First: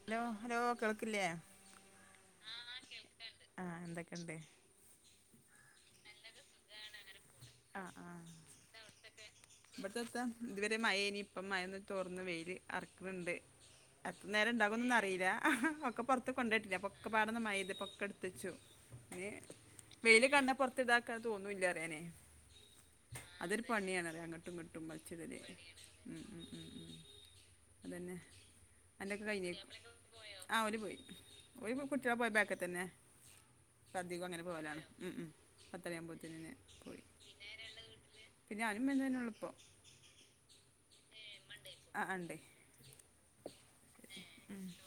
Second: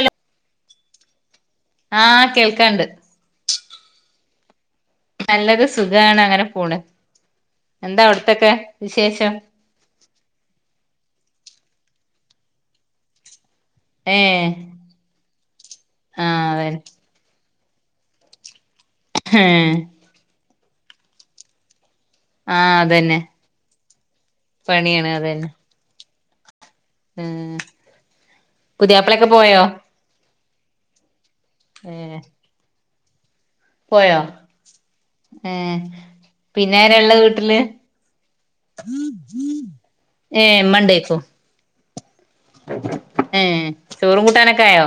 Hello hello കേൾക്കില്ലേ ആ കേൾക്കാണ്ട് ആ എന്തൊക്കെ ഇണ്ട് നല്ലത് സുഖാണ് അങ്ങനെ പോണ് ആഹ് എന്താ ആഹ് അവിടത്തൊക്കെ വിശേഷം ഇവിടത്തെത്താ ഇതുവരെ മഴേനി ഇപ്പം മഴന്ന് തോർന്ന് വെയില് അറക്ക് ണ് ണ്ട് എത്ര ഏഹ് നേരം ഉണ്ടാകുമൊന്നും അറിയില്ല ഹഹ ഒക്കെ പൊറത്ത് ആഹ് കൊണ്ടോട്ടിനും അതന്നെ അപ്പൊ ഒക്കെ പാടന്ന്മഴയ്ത് പൊക്ക എടുത്തച്ചു എ ഏഹ് വെയിൽ കണ്ടപ്പൊറത്ത് ഇതാക്കാ തോന്നൂല്ല അതനെ ആ അതന്നെ പണിയാണറിയാ അങ്ങോട്ടും ഇങ്ങിട്ടും പണിയാണ് വലിച്ചിടൽ അതന്നെ ഉം അതന്നെ പുതിയയാപ്പളൊക്കെ പോയോ ആ ഒരു പോയി ഒരു കുട്ടിയുടെ ഏഹ് പോയി ബാക്കിൽ തന്നെ പോയോ സദ്യികോ അങ്ങനെ പോലാണ് ഉ ഉം പത്തയാുമ്പോത്ത നിന്ന് പോയി പിന്നെ ഞാനും മെനഞ്ഞാന്നുള്ളിപ്പോ ഏ മണ്ടേക്ക ആ ഉണ്ട് ഉം ചോറും കൂട്ടാനൊക്കെ ആയോ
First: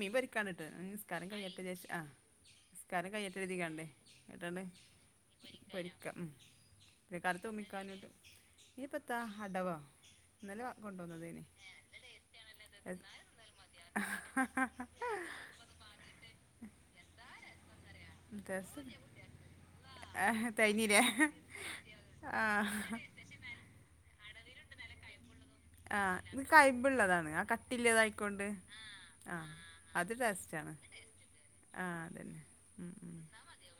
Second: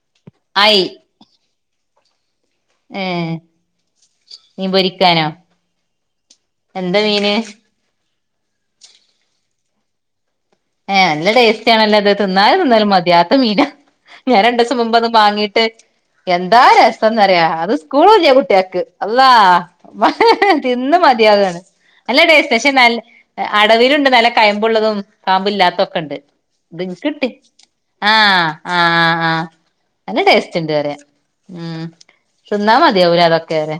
നിീവരിക്കാണിട്ട് ആയി നിസ്കാരം കഴിഞ്ഞ ഏദേശം ആ സംസ്കാരം ഏഹ് കയ്യേറ്റ രീതിക്കണ്ടേ കേട്ടാണ്ട് മീൻ പൊരിക്കാനോ പരിക്കാം എന്താ ഉ ഇ കത്തോ മീന് മിക്കഞ്ഞട്ട ഇത് പത്താ അടവാ ഏ നല്ല ടേസ്റ്റ ആണല്ലോ അത് തിന്നാൽ തിന്നാലും മതിയാത്ത മീന ഞാൻ രണ്ട ദിവസം മുമ്പ് അന്ന് വാങ്ങീട്ട് എന്താ രസന്നറിയ അത് സ്കൂള ഇല്ല കുട്ടികക്ക് രസം അല്ലാ തിന്ന തേഞ്ഞില്ലേ മതിയാാണ് അല്ല ആ ഡേ്പെെ ന അടവിലുണ്ട് നല്ല കയമ്പുള്ളതും ആ കാമ്പല്ലാത്തൊക്കെ ഉണ്ട് ഇത് ഇത് കിട്ടി കയ്മ്പുള്ളതാണ് ആ കട്ടിയില്ലതായിക്കൊണ്ട് ആഹ ആ് ആ അ ബസ്റ്റാണ് ഉം ന്നാ മതി അവര് അതൊക്കെ വരെ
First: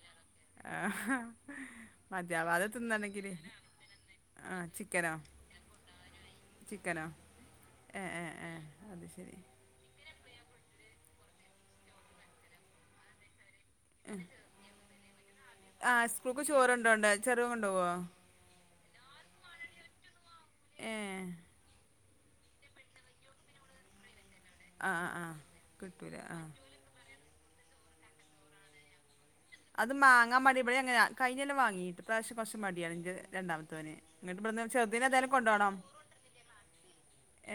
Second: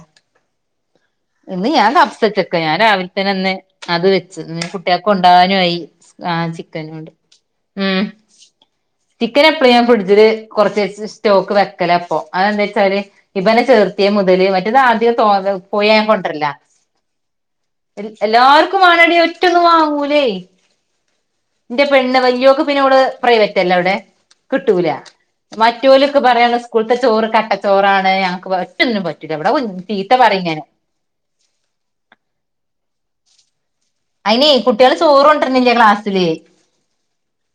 ആ ഇന്ന് ഞാൻ തപ്സച്ചൊക്കെ മതിയാവാതെ ഞാൻ രാവിലെ തിന്നണെങ്കില് തന്നെന്നെ അത് വെച്ച്ു ആ കുട്ടികക്കെ ചിക്കനോ ഉണ്ടാവാനയി ആ ചിക്കന ചിക്കനോ ഉണ്ട് ഉ ഏ ഏ ഏ അത് ശരി ചിക്കൻ എപ്പഴ ഞാൻ ഇതില് കൊറച്ച സ്റ്റോക്ക് വെക്കല അപ്പൊ അതന്താ വെച്ചാല് ഇപ്പന്നെ ചെർത്തിയ മുതല് മറ്റേത് ആദ്യം തോ പോയ സ്കൂളിക്ക് ചോറുണ്ടോണ്ട ചെറ കൊണ്ടു പോ അവർക്കും വണടി ഒറ്റക്ക് വാങ്ങൂലേ ഏ എന്റെ പെണ്ണ് വയ്യോക്കെ പിന്നെോ അവിടെ പ്രൈവറ്റ് അല്ല അവിടെ കിട്ടൂല ആ ആ ആ കിട്ടൂല മറ്റലൊക്കെ ആ പറയാണ് സ്കൂളത്തെ ചോറ് കട്ട ചോറാണ് ഞങ്ങക്ക് പറ്റൊന്നും പ ഇതെവിടെ ചീത്ത പറയും ഞാന് കൈഞ്ഞൽ കൊല്ലം വാങ്ങിട്ട് പ്രാവശ്യം കുച്ച് മടിയണെങ്കിൽ രണ്ടാമ അയിന കുട്ടിയികള ചോറ്കൊണ്ട് വരുന്നില്ല ക്ലാസ്സിൽ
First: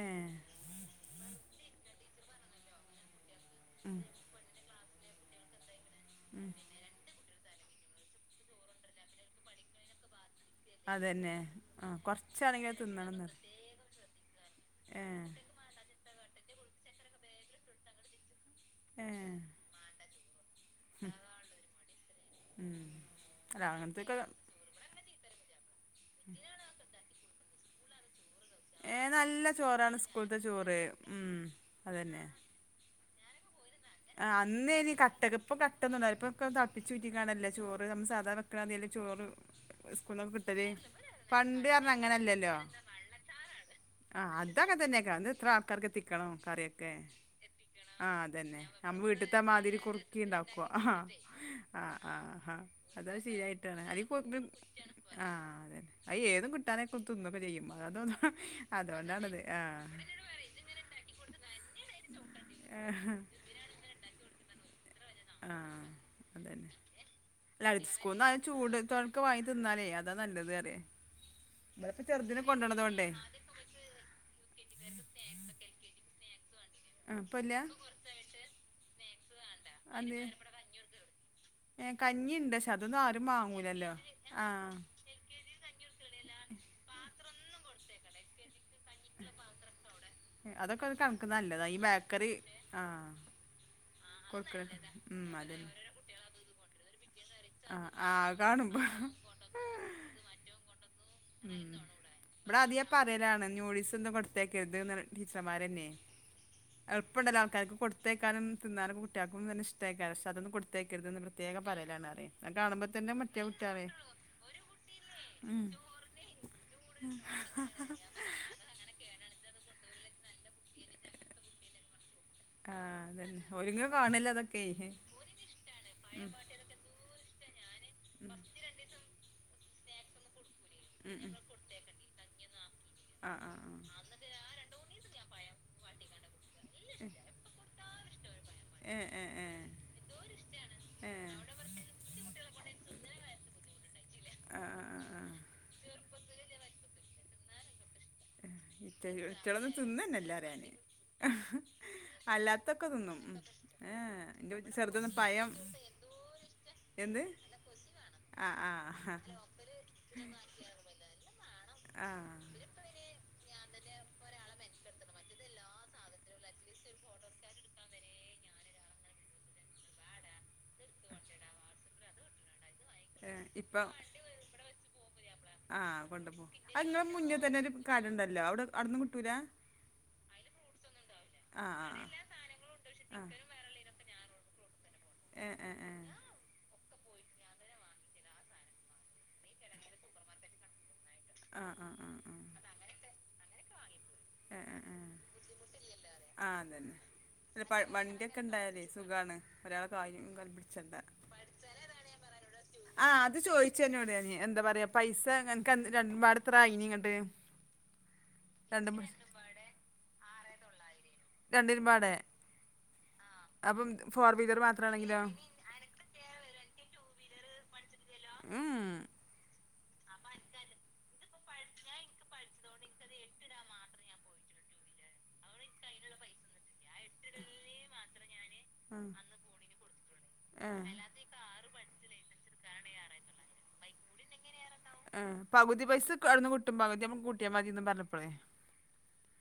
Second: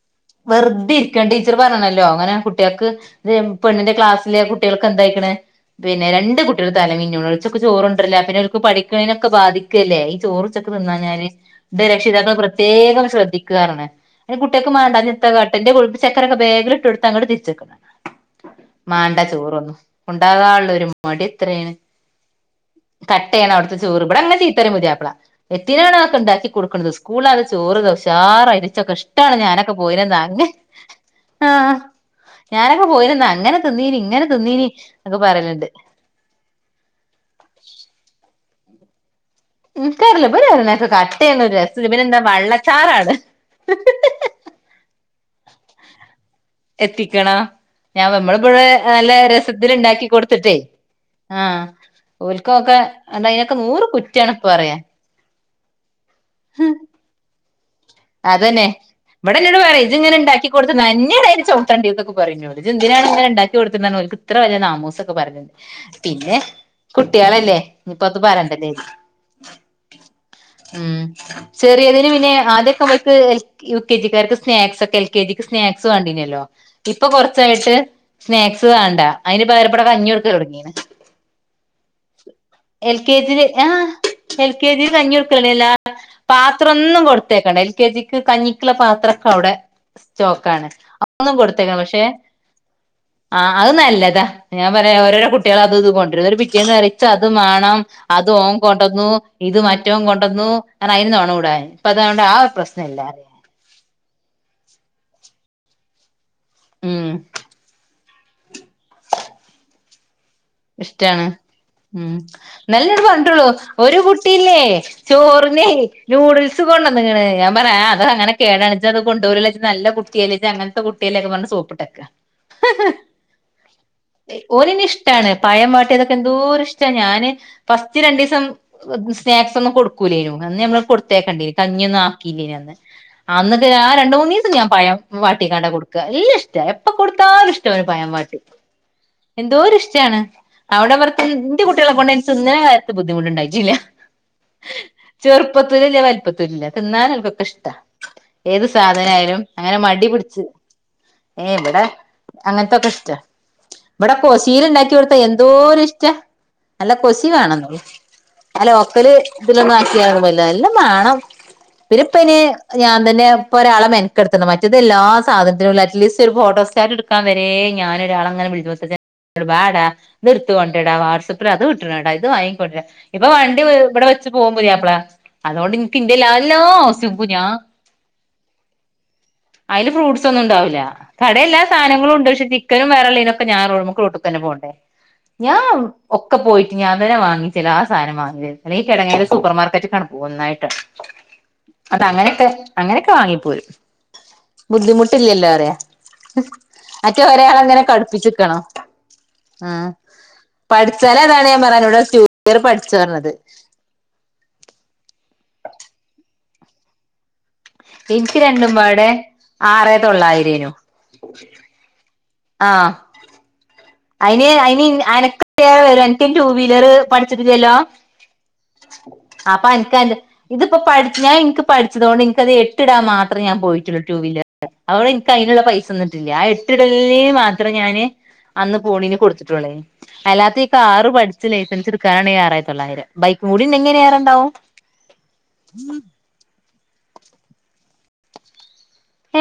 ഏ വെറുതെ ഇരിക്കാൻ ടീച്ചർ പറഞ്ഞാ ഓ അങ്ങനെ കുട്ടികൾക്ക് വേണു പെണ്ണിന്റെ ക്ലാസ്സില് കുട്ടികൾക്ക് എന്തായിക്ക്ണ് പിന്നെ രണ്ട് കുട്ടികൾ തലമന്ന ഒച്ചൊക്കെ ചോറുണ്ടല്ല പിന്നെ അവർക്ക് പഠിക്കുന്നേനൊക്കെ ബാധിക്കുവല്ലേ ഈ ചോറ് പിന്ന ഞാൻ അതന്നെ ആ രക്ഷിതാക്കൾ കുറച്ചാണെങ്കിലും പ്രത്യേകം തിന്നണം എന്ന് പറയും. ശ്രദ്ധിക്കാറാണ് കുട്ടിയൊക്കെ മേണ്ടാ ഏ നിത്ത കാട്ടന്റെ കൊഴുപ്പ് ചക്കരൊക്കെ വേ ടു അങ്ങോട്ട് തിരി [unintelligible] ച്ച ഏ മണ്ട ചോറൊന്നും ഉണ്ടാ മടി ഇത്രാണ് ഉം. കട്ടയണ അല്ല അവിടുത്തെ അങ്ങനത്തെയൊക്കെ ചോറ്ഇവിടെ അങ്ങനെ ചീത്ത പറയും പുതിയാപ്പള എത്തിനാണ് ആക്കി ഉണ്ടാക്കി കൊടുക്കണത് സ്കൂളില് നല്ല ചോറ് ഉഷാറ് - ക്കെ ഏ ഇഷ്ടമാണ് നല്ല ഞാനൊക്കെ പോ ചോറാണ് സ്കൂളത്തെ ചോറ് ഉം അതന്നെ ഞൊക്കെ പോ [unintelligible] ആഹ് അന്നേ ഇനി കട്ടയൊക്കെ ഇപ്പൊ പറയലുണ്ട് കട്ടയൊന്നുംയില്ല തെളപ്പിച്ച് ഉറ്റിയേക്കുവാണല്ലോ ചോറ് നമ്മള് സാധാരണ- ഇക്ക [unintelligible] അതിൽ ചോറ് സ്കൂളിന്നൊക്കെ ഏക്കറിയില്ല കിട്ടല് [unintelligible] കട്ടയണ ഒരു പണ്ട് രസ പറഞ്ഞ പിന്നെ എന്താ അങ്ങനല്ലല്ലോ വെള്ളച്ചാറാണ് ആഹ് അതാ അങ്ങനെ തന്നെ അത് എത്രക്കാർക്കെ എത്തിക്കണം കറിയൊക്കെ എത്തിക്കണ ഞാൻ ആഹ് നമ്മളിവിടെ അതന്നെ- നമ്മ നല്ല വീട്ടിലത്തെ രസത്തില് മാതിരി ഇണ്ടാക്കി കുറക്കി കൊടുത്തിട്ടേ ഉണ്ടാക്കുവ ആ ഹ് ആഹ് ആഹ് ആഹ് ഓൽക്കൊക്കെ അത എന്താ അയിനൊക്കെ ശീരിയിട്ടാണ് നൂറ് അതി കൊ കുറ്റാണ് ഇപ്പ പറയാ ആ അതെ അ ഏതും കിട്ടാനെ കൊത്ത [unintelligible] അതന്നെ അത് കൊണ്ട്- ഇവിടെ എന്നോട് പറയും ഇത് ഇങ്ങനെ ഇണ്ടാക്കി കൊടുത്താൽ [unintelligible] കൊടുത്ത്ന്നെട ചോട്ടണ്ടി [unintelligible] തൊക്കെ പറയും ഇത്‌ എന്തിനാണ് ഉണ്ടാക്കി കൊടുത്തിണ്ടക്ക് ഇത്ര വലിയ നാമൂസൊക്കെ പറഞ്ഞത് ആഹ് പിന്നെ- അതന്നെ കുട്ടികളല്ലേ അല്ല അടുത്ത ഇനിപ്പോ അത് സ്കൂൾന്ന് ആ ചൂട് പറണ്ടല്ലേന്ന് തൊണക്ക് വാങ്ങി തിന്നാലേ അതാ നല്ലത് അറിയ വിചാരിച് ചെറിയ- ഇവിടെപ്പ അതിന് പിന്നെ ചെറുതിനെ കൊണ്ടോണത് ആദ്യൊക്കെ കൊണ്ടേ ഇവൾക്ക് എൽ യു കെ ജിക്കാർക്ക് സ്നാക്സ് ഒക്കെ എൽ കെ ജിക്ക് സ്നാക്സ് വേണ്ടീനല്ലോ- ഇപ്പൊ ആ ഇപ്പല്ല കൊറച്ചായിട്ട് സ്നാക്സ് വേണ്ടാ അതിന്റെ പകരയിപ്പോ ഇവിടെ കഞ്ഞി അത് കൊടുക്ക തുടങ്ങീയാണ് ഏ കഞ്ഞിണ്ട് പക്ഷെ എൽ അതൊന്നും കെ ആരും ജി ആഹ് വാങ്ങൂലല്ലോ ആ എൽ കെ ജി കഞ്ഞി കൊടുക്കലാണല്ലോ പാത്രം ഒന്നും കൊടുത്തേക്കണ്ട എൽ കെ ജിക്ക് കഞ്ഞി- [unintelligible] പത്രം ഒക്കെ അവിടെ സ്റ്റോക്ക് ആണ് അതൊക്കെ ഒരു കണക്ക് ഒന്നും നല്ലതാ ഈ കൊടുത്തേക്കണ്ടാ പക്ഷെ- ബേക്കറി ആ അത് നല്ലതാ കൊടുക്കണ ഞാൻ പറയാ ഓരോരോ ഉം കുട്ടികള അതന്നെ അത് ഇത് കൊണ്ടുവരും ഒരു പിറ്റേന്ന് പറയും ഏച്ച് അത് ആ വെണം ആ അത് ഓ - കാണുമ്പോ കൊണ്ടന്നു ഇത് മറ്റേവൻ കൊണ്ടുവന്നു അ അതിന് [unintelligible] കൂടാ ഉം ഇപ്പ അതണ്ട് ആ ഇവിടെ പ്രശ്നം അധിക പറയലാണ് ന്യൂഡീസ് ഒന്നും കൊടുത്തേക്കരുത് ടീച്ചറുംമ്മാര് തന്നെ ഉം എളപ്പം ഉണ്ടല്ലോ ആൾക്കാർക്ക് കൊടുതായിക്കാനും തിന്നാനും കുട്ടൾക്കും തന്നെ ഇഷ്ടേക്കും- ഇഷ്ടാണ് ഉം അത് കാണുമ്പോ നല്ലണം തന്നെ മറ്റേ പറഞ്ഞിട്ടുള്ളൂ കുട്ടികളെ ഒരു കുട്ടില്ലേ- കൊർനേ നൂഡിൽസ് കൊണ്ടന്നേണ് ഞാൻ പറയാ ആഹ് അങ്ങനെ കേടാണ് ഇജ്ജ് അത് കൊണ്ടോരൂല ഇജ് നല്ല കു റ്റേളിന്റെ അങ്ങൻത്തെ കുട്ടില്ലേക്കെ പർഞ് സോപ്പിട്ടേക്ക. ആഹ് അതന്നെ ഓല്ങ്ങെ കാണ്ല്ലെ അതൊക്കെ ടാണ് പഴം വാട്ടിയതൊക്കെ എന്തോര് ഇഷ്ട. ഞാന് ഫസ്റ്റ് രണ്ടീസം സ്നാക്സ് ഒന്നും കൊടു അന്ന് അമ്മള് കൊടുത്തേക്കണ്ടിനി. കഞ്ഞിന്നും ആക്കില്ലേന്ന് അന്ന്. അന്നക്കെ ആ രണ്ട് മൂന്നീസം ഞാൻ പയം വാ ട്ടികാണ്ട കൊടുക്ക. എല്ലാം ഇഷ്ട എപ്പൊ കൊടുത്താലും ഇഷ്ടം ഒരു പയം വാട്ടി. ഏ ഏ ഏ ഏ എന്തോര്ഷ് ട്ടണ്. അവിടെ [unintelligible] ന്റെ കുട്ടിളെ കൊണ്ട് എൻ ചിന്ന്ണകാര്യത് ബുദ്ധിമുട്ടുണ്ടായിട്ടില്ല ആ ആ ആ ആ ചെറുപ്പത്തൂല്ല്ല വലിപ്പത്തൂല് ല്ല തിന്നാനോൽക്കൊക്കെ ഇഷ്ടാ. ഏത് ഇറ്റ സാധന ആയാലും ഇറ്റളൊന്നും അങ്ങനെ മടി തിന്നന്നെ പിടിച് എല്ലാരാന് ഏഹ് ഇവിടെ അല്ലാത്തൊക്കെ അങ്ങൻത്തെക്കെ ഇഷ്ട. തിന്നും ഉം. ഏ ഇവിടെ എൻ്റെ കൊശീൽ ഇണ്ടാ ചെറുതൊന്നും ക്യോടുത്ത എന്തോ പയം ഒരു ഇഷ്ട നല്ല എന്ത് കൊശി വേണെന്നുള്ളൂ. ആ അല്ല ആ ഒക്കല് ആ ഇതിലൊന്നും ആക്കിയന്നല്ല എല്ലാം വേണം ആ. പിരിപ്പന ഞാൻ തന്നെ ഇപ്പോ ഒരാളെ മെനക്കെടുത്തു മറ്റത് എല്ലാ സാധന അറ്റ്ലീസ്റ്റ് ഒരു ഫോട്ടോസ്കാർ എടുക്കാൻ വരെ ഞാനൊരാള അങ്ങനെ വിളിവസ ാടാ നിർത്തുകണ്ടടാ വാട്സആപ്പ് അത് വിട്ടനാടാ ഇത് വാിക്ക കൊടാ ഇപ്പൊ ഏ വണ്ടി ഇപ്പം ഇവിടെ വെച്ച് പോകൻ്പതിയാപ്പളാ അതുകൊണ്ട് ഇനക്ക് ആഹ് ഇന്റെല്ലാ എല്ലോ ശ്യംപ ഞാ കാര്ംണ്ടല്ലോ അവിടെ അടുന്നന്ന് കിട്ടൂല അതില് ഫ്രൂട്ട് ഒന്നും ഉണ്ടാവില്ല കട എല്ലാ ആഹ് സാധനങ്ങളും ഉണ്ട് പക്ഷ ചിക്കന ആഹ് ആഹ് വേള്ളനുംൊെ ാൻുക്ക്ട്ട് തന്നെും ഞ ഏഹ് ഏഹ് ഏഹ് ഒക്കെ പോയി് അന വാങ്ങിച്ചില്ല ആ സാധം വാങ്ങല്ല ഈിടങ്ങേന്റെ സൂപ്പർ മാർക്കറ്റ് കണ പോകുന്നന്നായിട്ട് ആഹ് ആഹ് അത ആഹ് ആഹ് അങ്ങനെയൊക്കെ അങ്ങനെയൊക്കെ വാങ്ങിപ്പോരും ഏഹ് ഏഹ് ഏഹ് ബുദ്ധിമുട്ടില്ലല്ലോ അറിയ ആഹ് അതന്നെ മറ്റേ ഒരായാള അല്ല പ എങ്ങനെ വണ്ടിയൊക്കെ കടുപ്പിച്ചുക്കണോ ഉണ്ടായാലേ സുഖാണ് ആ ഒരാളെ കാലും കാലും പിടിച്ചണ്ട പഠിച്ചാല അതാണ് ഞാൻ പറാന ഇടൂർഠ ആഹ് അത് ചോയിിച്ചെന്നോടീ എന്താ പറയാ പൈസ എനക്ക് രണ്ടപാട്ത്ര ആയിനി ഇങ്ങട്ട് എനിക്ക് രണ്ടും രണ്ടുമ്പാടെ ആറേ തൊള്ളായിരേനു രണ്ടരുപാട ആഹ അയിന് വീലർ അന് മാത്രാണെങ്കിലോ അനക്ക്റെ വരും എനിക്ക ടു വീലർ പഠിച്ചിട്ട ചല്ലോ ഉം അപ്പ എ ഇതിപ്പോ പഠി ഞാൻനിക്ക് പഠിച്ചതുക കൊണ്ട് നിനിക്കത് എട്ടിടാൻ മാത്രേ ഞാൻ പോയിട്ടുള്ളു ടു വീലർ അവിടെ എനിക്ക് അതിനുള്ള പൈസ തന്നിട്ടില്ല ആ എട്ടുകള മാത്രം ഞാന് അന്ന് പോണീന് ആഹ് കൊടുത്തിട്ടളേ അല്ലാത്ത ഈ കാറ് പഠിച്ച് ലൈസൻസ് എടുക്കാനാണ് ആറായി ത്തള്ളായിരം ബൈക്ക് മൂടിന്ന എങ്ങനെയറണ്ടാവും ആ പകുതി പൈസ അടുന്ന് കിട്ടും പകുതി നമ്മക്ക് കൂട്ടിയ മതിന്ന് പറഞ്ഞപ്പോളേ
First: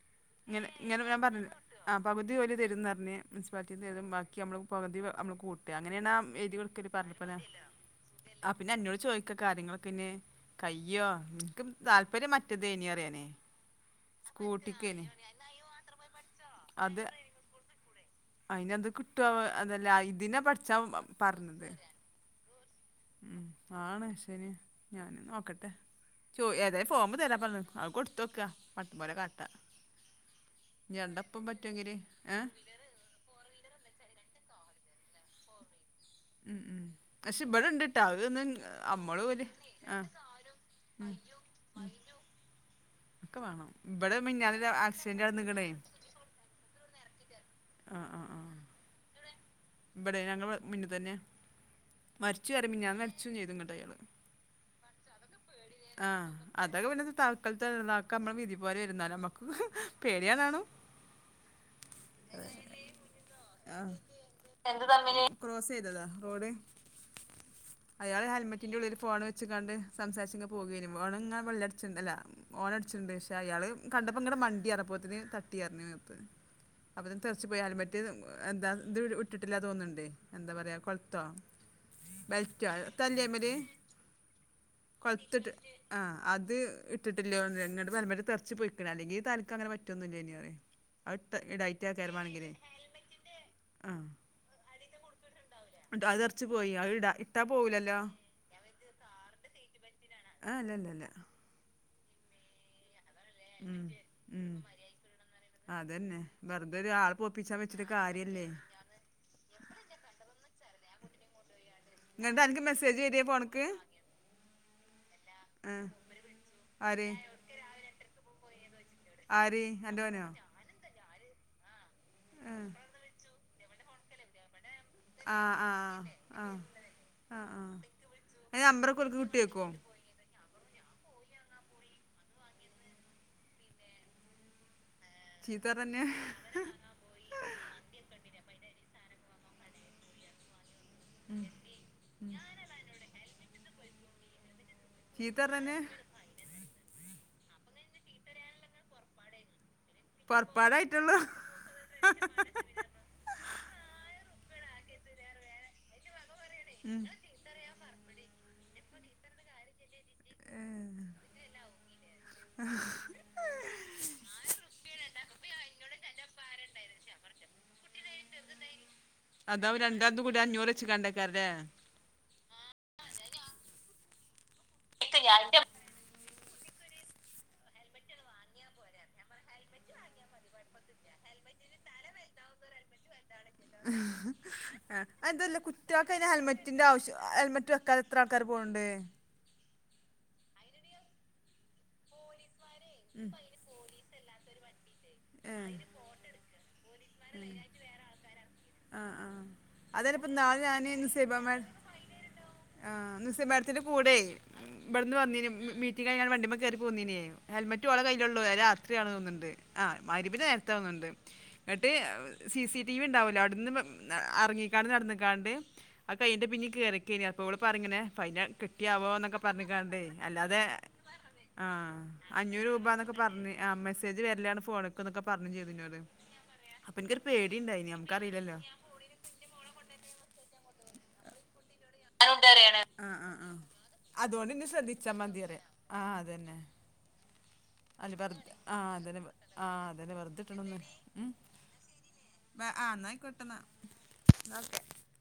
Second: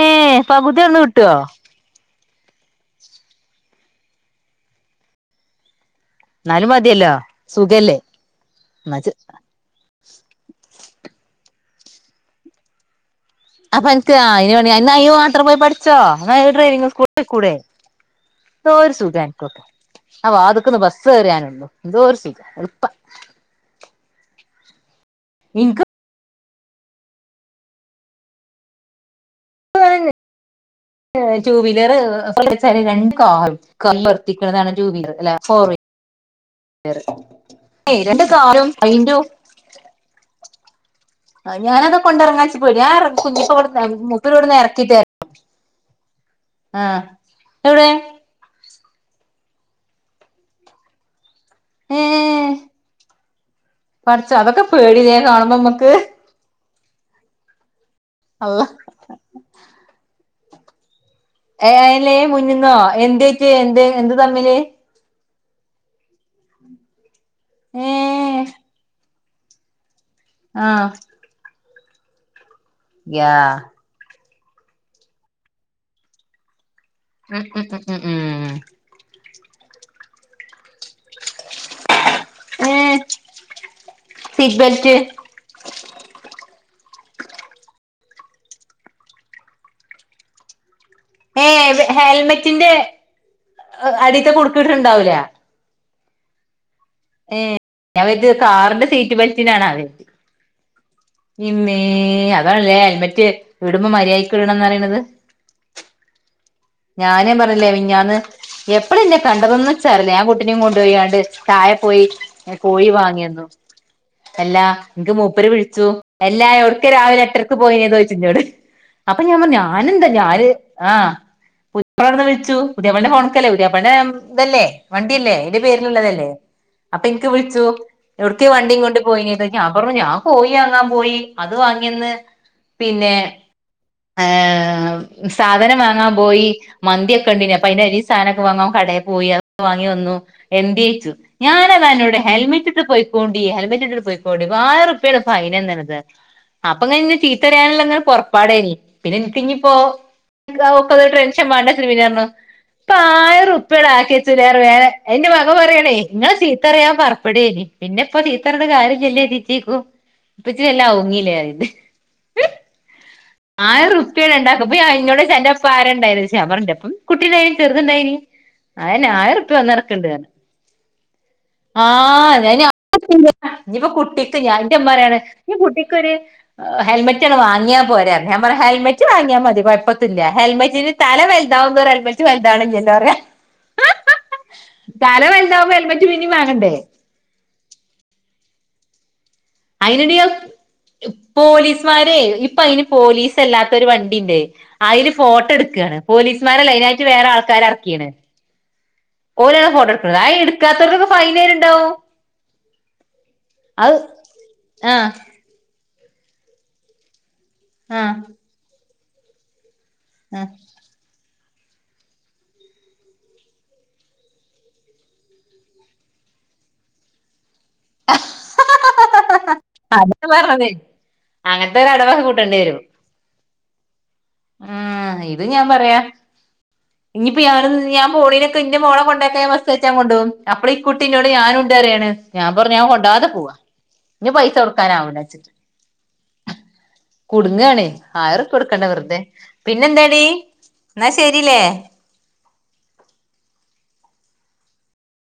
ഏ ഇങ്ങനെ പകുതി അവിടുന്ന് ഇങ്ങനെ ഞാൻ കിട്ടുവോ പറഞ്ഞില്ല ആ പകുതി വലി തരുത എന്ന്ഞ്ഞ്ഞഞ് മുസിപ്പാലിറ്റീന്ന് തരതും ബാക്കി നമ്മള് പകുതി നമ്മള് കൂട്ടുക അങ്ങനെയണ എഴുതി എന്നാലും കൊടുക്കല് മതിയല്ലോ പറഞ്ഞപ്പോലെ സുഖല്ലേ ആ പിന്നെ എന്നാ എന്നോട് ചെ ചോദിക്ക കാര്യങ്ങളൊക്കെ ഇെ കൈ അയ്യോ നിനക്ക് താല്പര്യം മറ്റത്േ ഇനി അറിയാനേ അപ്പൊ എനിക്ക് വേണ എന്നാ സ്കൂട്ടിക്കേനി അയ്യോ ആട്ടർ പോയി പഠിച്ചോ ഡ്രൈവി അത് സ്കൂയിക്കൂടെ എന്തോ അയിനത് ഒരു സുഖം കിട്ടോ എനിക്കൊക്കെ അതല്ല അവ ഇതിനെ പഠിച്ചാ വാതുക്കന്ന് ബസ്റിയാനുള്ളു പറഞ്ഞത് എന്തോ ഒരു സുഖം ഉം ആണ് ശന ഞാന നോക്കട്ടെ എനിക്ക് ചോ ഏതായ ഫോമ് തരാ പറഞ്ഞു അ കൊടുത്ത വെക്കാ മട്ട പോലെ കാട്ടാ ഞണ്ടപ്പം ൂവീലർ പറ്റുമെങ്കില് ഏ ര കാ വത്തിക്കതാണ്ൂവീലർ അല്ല ഫോർ ഉം ഉം പക്ഷെ ഇബടെ വീലർ രണ്ട് ഇണ്ട്ട്ടാത്ന്ന് കാറും അയിന്റു അമ്മള് പോര് ആ ആ ഞാനതത് കൊണ്ട ഇറങ്ങാച്ചച്ച് പോയിരാറങ്ങ ഒക്കെ വേണം ഇവിടെ മഞാന ആക്സിഡന്റ് ആ നിിക്കണേ ആഹ എവിടെ ആ ഇവിടെ ഞങ്ങള് മുന്നു തന്നെ ഏ മരിച്ചു വരെ മിഞ്ഞാന്ന് മരിച്ചും ചെയ്തു ഇങ്ങട്ട് അയാള് പഠച്ച അതൊക്കെ പേട കാണുമ്പോ നമ്മക്ക് ആ അതൊക്കെ പിന്നത്തെ താക്കാലാക്ക നമ്മള് വിധി അള്ള പോലെ വരുന്നാല നമ്മക്ക് പേടിയാനാണ് അയിലെ മുന്നിന്നോ എന്ത്േച്ച ആ എന്ത് എന്ത് തമ്മില് ക്രോസ് ചെയ്തതാ റോഡ് ഏ അയാള് ഹെൽമറ്റിന്റെ ഉള്ള ഒരു ഫോൺ വ അ കണ്ട് സംസാരിച്ച പോവുക ആഹ് ഓണം ഇങ്ങെ വെള്ളടിച്ച അല്ല ഓണടിച്ചുണ്ട്ക്ഷെ യാ അയാള് കണ്ട അപ്പ ഇങ്ങടെ മണ്ടി അറപ്പോത്തിന് തട്ടിറിഞ്ഞപ്പ അപ്പൊ ഉം തെറച്ച ഉം പോയാലും പറ്റി ഉം ഉം ഉം എന്താ ഇത് ഇട്ടിട്ടില്ല തോന്നുന്നുണ്ട് എന്താ പറയാ കൊഴത്തോ വസ്റ്റ ഏ തല്ലല്ലായ മര സീറ്റ് ബെൽറ്റ് കൊലത്തിട്ട് ആ അത് ഇട്ടിട്ടില്ലോ എന്നോട് പരമ്പര തെറച്ചു പോൊയിക്കണം അല്ലെങ്കിൽ തനക്ക് അങ്ങനെ പറ്റൊന്നുമല്ല ഇനി ഏ ഹെൽമെറ്റിന്റെ അടിത്തെ കൊടുക്കട്ടുണ്ടാവല ഉ അത അറച്ചു പോയി അത് ഇടാ ഏ ഇട്ടാ പോവൂലല്ലോ അവത് കാറിന്റെ സീറ്റ് ബെൽറ്റിനാണ് അവത് ഏഹ് ഇല്ലല്ലല്ല [inaudible] അതാണല്ലേ ഹെൽമെറ്റ് ഉം ഇവിടുമ്പോ മര്യായിക്ക ഉം ഇടണന്ന്റയണത് അതന്നെ വെറുതെ ഒരാളെ ഞാനേ പൊപ്പിച്ചാൻ പറില്ലേ വെച്ചിട്ട് മിഞ്ഞന്ന് കാര്യല്ലേ എപ്പളന്നെ കണ്ടതന്ന് ച്ചറില്ലേ ഞൻ കുട്ടിനെയും കൊണ്ടുപോയാണ്ട് ചായെ പോയി ഇങ്ങട്ട് അനക്ക് കോഴി മെസ്സേജ് വരേ വാങ്ങിന്നു ഫോണ്ക്ക് അല്ലാ നിനിക്ക് മൂപ്പര് ആ വിളിച്ചു എല്ലാ എവിടക്ക ആര് രാവിലെ എട്ടരക്ക് പോയിനേ ചോച്ചിഞ്ഞോട് അപ്പൊ ഞാൻ പറ ആര് ഞാന എന്താ അന്റോനോ ഞാന് ആഹ് പുതിയപ്പന്ന് വിളിച്ചു പുതിയപ്പന്റെ ഫോണ്ക്കല്ലേ പുതിയപ്പള്ളന്റെ ഇതല്ലേ വണ്ടില്ലേ ആ എന്റെ ആ പേരിലുള്ളതല്ലേ ആ അപ്പൊ എനിക്ക് ആ ആ വിളിച്ചു ഇവിടുത്തി അയിന് വണ്ടീ കൊണ്ട് നമ്പറൊക്കെ ഓൽക്ക് പോയി ഞാ കിട്ടിയേക്കോ പറഞ്ഞു ഞാ കോഴി വാങ്ങാൻ പോയി അത് വാങ്ങിയന്ന് പിന്നെ സാധനം ചീത്തറഞ്ഞെ വാങ്ങാൻ പോയി എന്യൊക്കെണ്ട അപ്പ അ ഇ സാധനൊക്കെ വങ്ങൻ കടയിൽ പോയി വാങ്ങി വന്നു എന്തെ ചോ ച്ചു ഞാനത് എന്നോട് ഹെൽമെറ്റ് ഇട്ട് പോക്കോണ്ടി ഹെൽമെറ്റ് ഇട്ട് പോയിക്കോണ്ടി മുവായിറ്പ്പിയാ ഫൈന ചീത്തറഞ്ഞെ വന്നത് അപ്പൊ ഇന്നങ്ങനെ പറയാനങ്ങനെ പുറപ്പാട പിന്നെ എനിക്ക ഇയിപ്പോക്ക പൊറപ്പാടായിട്ടുള്ളു മണ്ടന് പിന്നപ്പ ആയിരം റുപ്പികള ആക്കിച്ചുലറ് വേറെ എന്റെ മകൻ പറയണേ നിങ്ങളെ സീത്തറയാൻ പററപ്പെടേന് പിന്നെ ഇപ്പ ചീത്തപറഞ്ഞിട്ട് കാര്യം ചെല്ലതിച്ചേക്കോ ഇപ്പച്ചി വെല്ല ഔങ്ങില്ലെ റിണ്ട് ആയിരുപ്പി ഉണ്ടാക്കും [inaudible] എന്റെ അപ്പ ആരുണ്ടായിരുന്നച്ചു ഞാൻ പറഞ് ഇന്റൊപ്പം കുട്ടിണ്ടായന് ചെറുതണ്ടായന് അന്നെ ആയിറുപ്യ അതാവും വന്നടക്കണ്ട് രണ്ടാമതും കൂടി അഞ്ഞൂറ് വെച്ച് കണ്ടേക്കാരല്ലേ ആ [inaudible] ഇനിയിപ്പൊ കുട്ടിക്ക് ഞാൻ എന്റെ മ്മ രാണ് കുട്ടിക്കൊരു ഹെൽെറ്റ ആണ് വാങ്ങിയാ പോരാ ഞാ പറഞ്ഞ ഹെൽമെറ്റ് വാങ്ങിയാ മതി കുഴപ്പത്തില്ല ഹെൽമെറ്റിന് തല വലുതാവുതോറും ഹെൽമെറ്റ് വലുതണങ്കല്ലോറിയ എന്തല്ല വലുതാവുമ്പോ ഹെൽമെറ്റ് കുട്ടൾക്കെന്നെ പിന്നിം വാങ്ങണ്ടേ ഹെൽമെറ്റിന്റെ ആവശ്യം ഹെൽമെറ്റ് വെക്കാെ എത്ര ആൾക്കാർ പോവണ്ട് അയിനഡി പോലീസ്മാരെ ഇപ്പ അയിന് പോലീസ് അല്ലാത്തൊരു വണ്ടിണ്ട് അതില് ഫോട്ടോ ഏഹ് എടുക്കാണ് പോലീസ്മാരല്ല അതിനായിട്ട് വേറെ ആൾക്കാരക്കിണ് ആഹ് ആഹ് ഓലണ് ഫോട്ടോ എടുക്കുന്നത് അതന്നെപ്പ ആ എടുക്കാത്തവർക്കെ ഫൈന വെര്ണ്ടാവും ആ നിസമാഡത്തിന്റെ കൂടെ ആഹ് ഇവിടുന്ന് വന്നിനി ഞാൻ വണ്ടിമ കയറി പോന്നീ ഹെൽമറ്റുംഓള ആഹ് കയ്യിലുള്ളൂ രാത്രിയാണ് തോന്നുണ്ട് ആ മഹ്റിബിന്റെ ആഹ് നേരത്തെ തോന്നുണ്ട് എന്നിട്ട് സി സി ടി വി ഉണ്ടാവല്ലോ അവിടെന്ന് എറങ്ങിക്കാണ്ട് നടന്ന് ക്കാണ്ട് അ കയ്യിന്റെ പിന്നിൽ കേറിക്കെനി അ ഇവള് പറങ്ങനെ ഫൈന് കിട്ടിയാവോന്നെക്കെ പറഞ്ഞക്കണ്ടേ അതാ അല്ലാതെ പറഞ്ഞത് ആ അങ്ങനത്തെ ഒരു അടവൊക്കെ കൂട്ടേണ്ടി അഞ്ഞൂറ് വരും രൂപാന്നൊക്കെ പറഞ്ഞ് ആ മെസ്സേജ് വരലാണ് ന്നൊക്കെ ഉം ഇത് പറഞ്ഞ് ഞാൻ ചെയ്തിന്നോണ്ട് പറയാ ഇനിയിപ്പോ ഞാനൊ ഞാൻ പോണേനൊക്കെന്റെ മോളെ കൊണ്ടാക്കാൻ ബസ്സ് കേറ്റാൻ കൊണ്ട് പോകും അപ്പള് ഈ കുട്ടിനോട് ഞാനും ഉ ണ്ട് പറയാണ് ഞാൻ പറഞ്ഞ് ഞാൻ ആ കൊണ്ടാതെ ആ ആ പോവാ അതുകൊണ്ട് പൈസ ഇനി ശ്രദ്ധിച്ചാ കൊടുക്കാനാവൂലാച്ചിട്ട് മതിയറ ആ അതന്നെ യാണേ അല്ല ആയിരം റുപ്പിയ വെറുതെ ആ കൊടുക്കണ്ട വെറുതെ അതന്നെ ആ അതന്നെ പിന്നെന്താടി വെറുതെ ഇട്ടണന്ന് എന്നാ ഉം ശരില്ലേ ആ ആ എന്നായിക്കൊട്ടന്നാ ഒക്കെ